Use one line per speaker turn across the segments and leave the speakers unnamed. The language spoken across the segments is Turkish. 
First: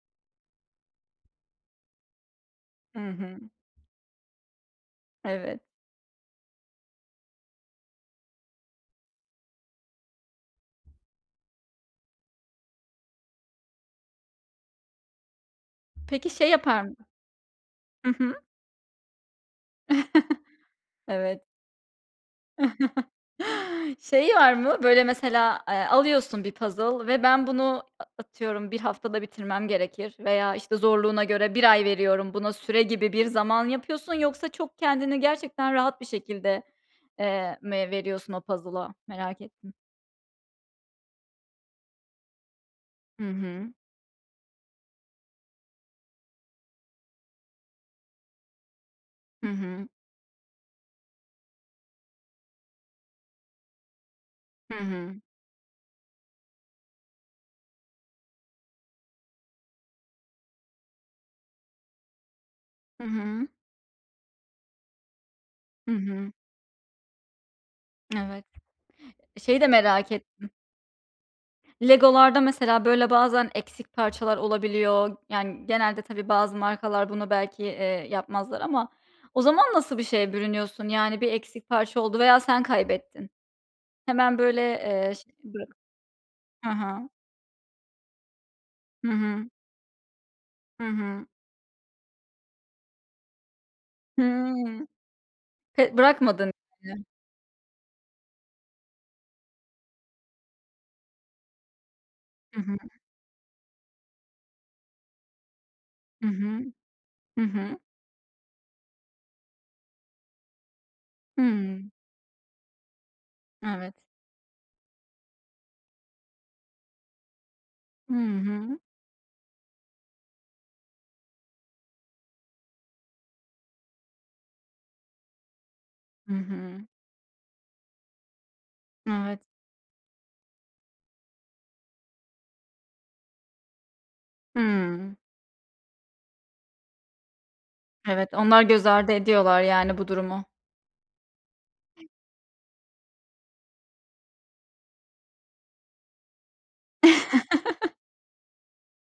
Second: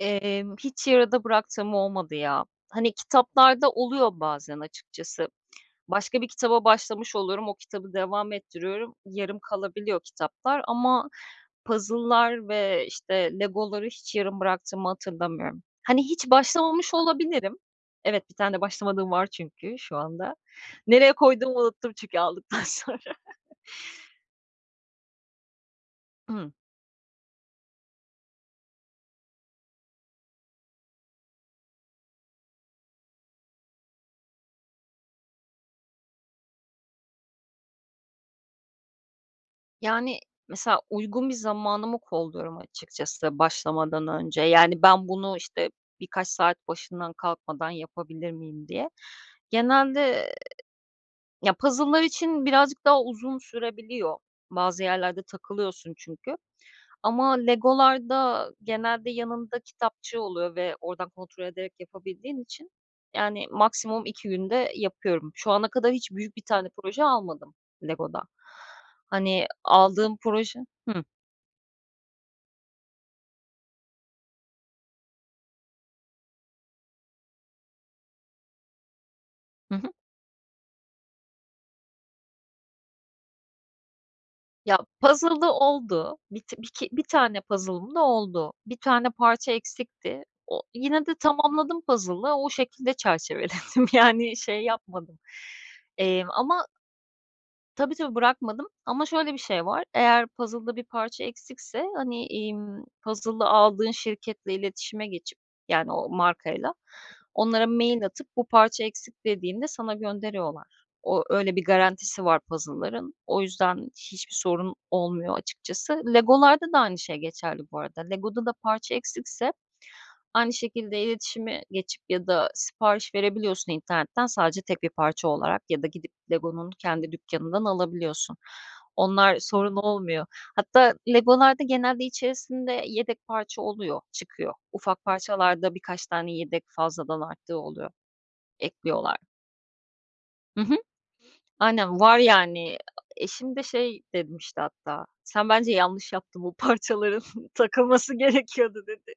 Emm, hiç yarıda bıraktığım olmadı ya. Hani,
Hı hı.
kitaplarda oluyor bazen açıkçası.
Evet.
Başka bir kitaba başlamış oluyorum, o kitabı devam ettiriyorum, yarım kalabiliyor kitaplar, ama puzzle'lar ve işte Lego'ları hiç yarım bıraktığımı hatırlamıyorum. Hani, hiç
Peki şey yapar
başlamamış
mı
olabilirim.
Hı
Evet, 1
hı.
tane de başlamadığım var çünkü şu anda. Nereye
Evet.
koyduğumu unuttum çünkü aldıktan sonra.
Şey var mı? Böyle, mesela, eee, alıyorsun
Hı.
bir puzzle ve ben bunu a atıyorum bir haftada bitirmem gerekir, veya işte zorluğuna göre bir ay veriyorum buna, süre gibi bir zaman yapıyorsun? Yoksa çok kendini gerçekten rahat bir şekilde, eee, mi veriyorsun o puzzle'a? Merak ettim.
Yani, mesela uygun bir zamanımı kolluyorum
Hı
açıkçası,
hı.
başlamadan önce. Yani ben bunu, işte birkaç saat başından kalkmadan yapabilir miyim diye.
Hı hı.
Genelde, ya puzzle'lar için birazcık daha uzun sürebiliyor.
Hı
Bazı
hı.
yerlerde takılıyorsun çünkü ama Lego'larda genelde yanında kitapçığı oluyor ve oradan kontrol ederek yapabildiğin için,
Hı hı.
yani maksimum 2 günde yapıyorum. Şu ana
Hı
kadar hiç
hı.
büyük bir tane proje almadım Lego'dan.
Evet.
Hani,
Şeyi de merak
aldığım
ettim.
proje Hı.
Lego'larda mesela, böyle bazen eksik parçalar olabiliyor. Yani, genelde tabii bazı markalar bunu belki, eee, yapmazlar ama o zaman
Hı hı.
nasıl bir şeye bürünüyorsun? Yani bir eksik parça oldu veya sen kaybettin. Hemen böyle,
Ya
eee, ş
puzzle'da
bö
oldu. Bit
Ha
biki 1
ha.
tane puzzle'ım da oldu. 1 tane
Hı hı.
parça eksikti. O,
Hı
yine de
hı.
tamamladım puzzle'ı. O şekilde çerçeveledim. Yani,
Hıı.
şey yapmadım.
Te
Emm,
Bırakmadın.
ama
[unintelligible]
Tabii, tabii bırakmadım ama şöyle bir şey var, eğer puzzle'da bir parça eksikse, hani,
Hı hı.
imm, puzzle'ı aldığın şirketle iletişime geçip -yani o
Hı hı.
markayla
Hı
onlara
hı.
mail atıp, bu parça eksik dediğinde sana gönderiyorlar. O, öyle bir
Hıı.
garantisi var puzzle'ların. O yüzden
Evet.
hiçbir sorun olmuyor açıkçası. Lego'larda da aynı şey geçerli bu arada.
Hı
Lego'da da
hı.
parça eksikse, aynı şekilde iletişime geçip ya da sipariş verebiliyorsun internetten, sadece tek 1 parça olarak ya da gidip
Hı
Lego'nun
hı.
kendi dükkânından alabiliyorsun. Onlar
Evet.
sorun olmuyor. Hatta Lego'larda genelde içerisinde yedek parça oluyor, çıkıyor. Ufak
Hıı.
parçalarda birkaç tane yedek fazladan arttığı oluyor.
Evet. Onlar göz ardı
Ekliyorlar.
ediyorlar yani bu durumu.
Hı hı. Aynen, var yani, eşim de şey demişti hatta, "Sen bence yanlış yaptın bu parçaların, takılması gerekiyordu." dedi.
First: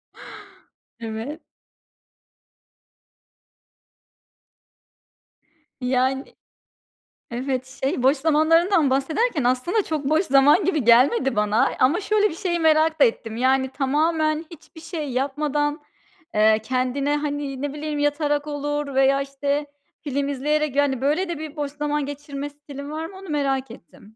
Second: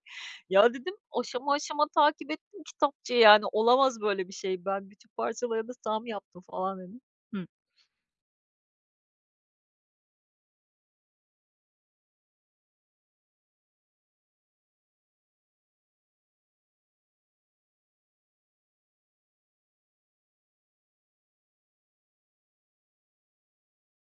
Ya dedim,
Evet.
aşama, aşama takip ettim kitapçığı yani olamaz böyle bir şey ben bütün parçalarını tam
Yani
yaptım, falan dedim Hı.
Evet, şey, boş zamanlarından bahsederken aslında, çok boş zaman gibi gelmedi bana. Ama şöyle bir şeyi merak da ettim. Yani, tamamen hiçbir şey yapmadan, eee, kendine, hani, ne bileyim yatarak olur veya işte film izleyerek. Yani böyle de bir, boş zaman geçirme stilin var mı? Onu merak ettim.